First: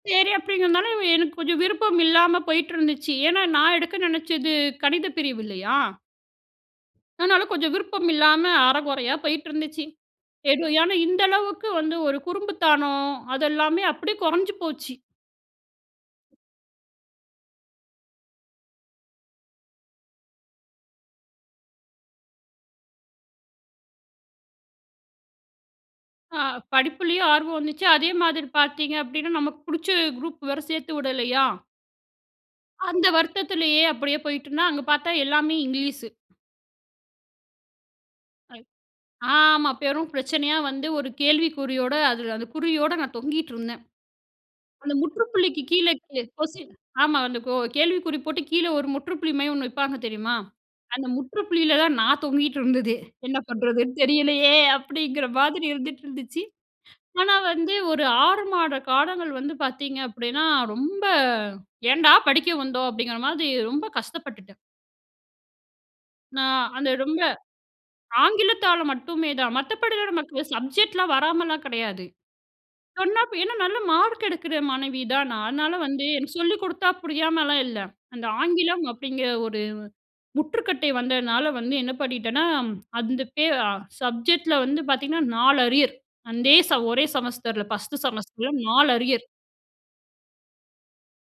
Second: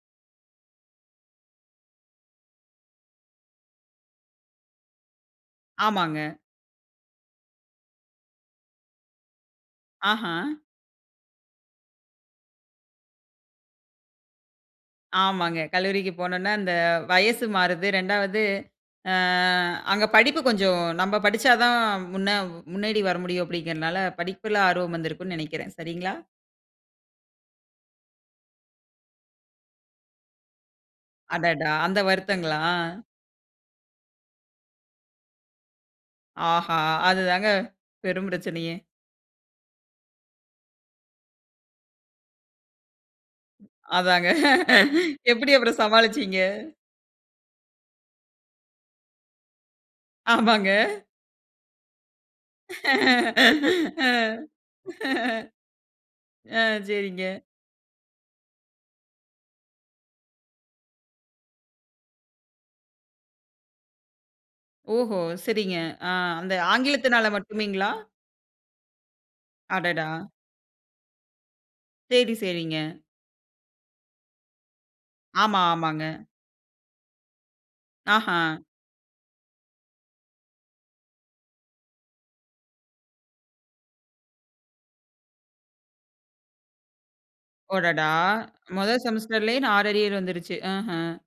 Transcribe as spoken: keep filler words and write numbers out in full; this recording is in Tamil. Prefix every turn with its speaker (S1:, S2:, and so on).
S1: செரி அப்படிங்கறனால, இவ எனக்கு கொஞ்சம் விருப்பம் இல்லாம போயிட்டிருந்துச்சு. ஏன்னா, நான் எடுக்க நெனச்சது கணிதப் பிரிவு இல்லயா?
S2: ஆமாங்க.
S1: அதனால கொஞ்சம் விருப்பம் இல்லாம, அரகொறையா போயிட்டுருந்துச்சு.
S2: ஆஹான்.
S1: [unintelligible] ஏன்னா இந்த அளவுக்கு வந்து ஒரு குறும்புத்தனம், அதெல்லமே அப்படியே கொறஞ்சு போச்சு.
S2: ஆமாங்க. கல்லூரிக்கு போனோன்ன, அந்த வயசு மாறுது. ரெண்டாவது அ அங்க படிப்பு கொஞ்சம், நம்ப படிச்சா தான் முன்ன முன்னேறி வர முடியும் அப்படிங்குறனால, படிப்பில ஆர்வம் வந்திருக்கும்ன் நெனைக்கிறேன் சரிங்களா?
S1: அ படிப்புலேயே ஆர்வம் வந்துச்சு, அதே மாதிரி பாத்தீங்க அப்டின்னா, நமக்கு புடிச்ச குரூப் வேற சேர்த்து உடலையா?
S2: அடடா! அந்த வருத்தங்களா?
S1: அந்த வருத்தத்திலேயே, அப்படியே போய்ட்டனா, அங்க பாத்தா எல்லாமே இங்கிலீஸு.
S2: ஆஹா! அதுதாங்க பெரும்
S1: [unintelligible]
S2: பிரச்சனையே.
S1: அ ஆமா. பெரும் பிரச்சனையா வந்து ஒரு கேள்விக்குறியோட, அதில அந்த குறியோட நான் தொங்கிட்டுருந்தேன்.
S2: அதாங்க.
S1: அந்த
S2: எப்படி
S1: முற்றுப்புள்ளிக்கு
S2: அப்பறம்
S1: கீழ
S2: சமாளிச்சிங்க?
S1: கொஸ்டின் ஆமா, அந்த கேள்விக்குறி போட்டு கீழ ஒரு முற்றுப்புள்ளி மாரி ஒண்ணு வைப்பாங்க, தெரியுமா?
S2: ஆமாங்க.
S1: அந்த முற்றுப்புள்ளியிலதான் நான் தொங்கிகிட்டு இருந்ததே, "என்ன பண்றதுன்னு
S2: ஆ.
S1: தெரியலையே"அப்படிங்கிற மாதிரி இருந்துட்டு இருந்துச்சு.
S2: ஆ சரிங்க.
S1: ஆனா, வந்து ஒரு ஆறு மாத காலங்கள் வந்து பாத்தீங்க அப்படின்னா ரொம்ப, "ஏன்டா படிக்க வந்தோம்" அப்படிங்கிற மாதி ரொம்ப கஷ்டப்பட்டுட்டேன்.
S2: ஓஹோ! சரிங்க ஆ அந்த
S1: நான் அந்த ரொம்ப
S2: ஆங்கிலத்தினால மட்டுமேங்களா?
S1: ஆங்கிலத்தால மட்டுமே தான். மத்தபடியிலா
S2: அடடா!
S1: நமக்கு சப்ஜெக்ட்லாம் வராமலாம் கிடையாது.
S2: செரி செரிங்க.
S1: சொன்னா, இப்ப ஏன்னா, நல்ல மார்க் எடுக்கிற மாணவி தான் நான்.
S2: ஆமா,
S1: அதனால வந்து
S2: ஆமாங்க.
S1: எனக்கு சொல்லிக் குடுத்தா புரியாமலாம் இல்ல. அந்த
S2: ஆஹான்.
S1: ஆங்கிலம் அப்படிங்கிற ஒரு முற்றுக்கட்டை வந்ததுனால, வந்து என்ன பண்ணிட்டேன்னா, அந்த பே சப்ஜெக்ட்ல வந்து பாத்தீங்கன்னா, நாலு அரியர். அந்தே ச ஒரே செமஸ்டர்ல, ஃபர்ஸ்ட்டு
S2: அடடா!
S1: செமஸ்டர்ல நாலு
S2: முதல்
S1: அரியர்.
S2: செமஸ்டர்லயே ஆறு அரியர் வந்துருச்சு. ஆஹன்.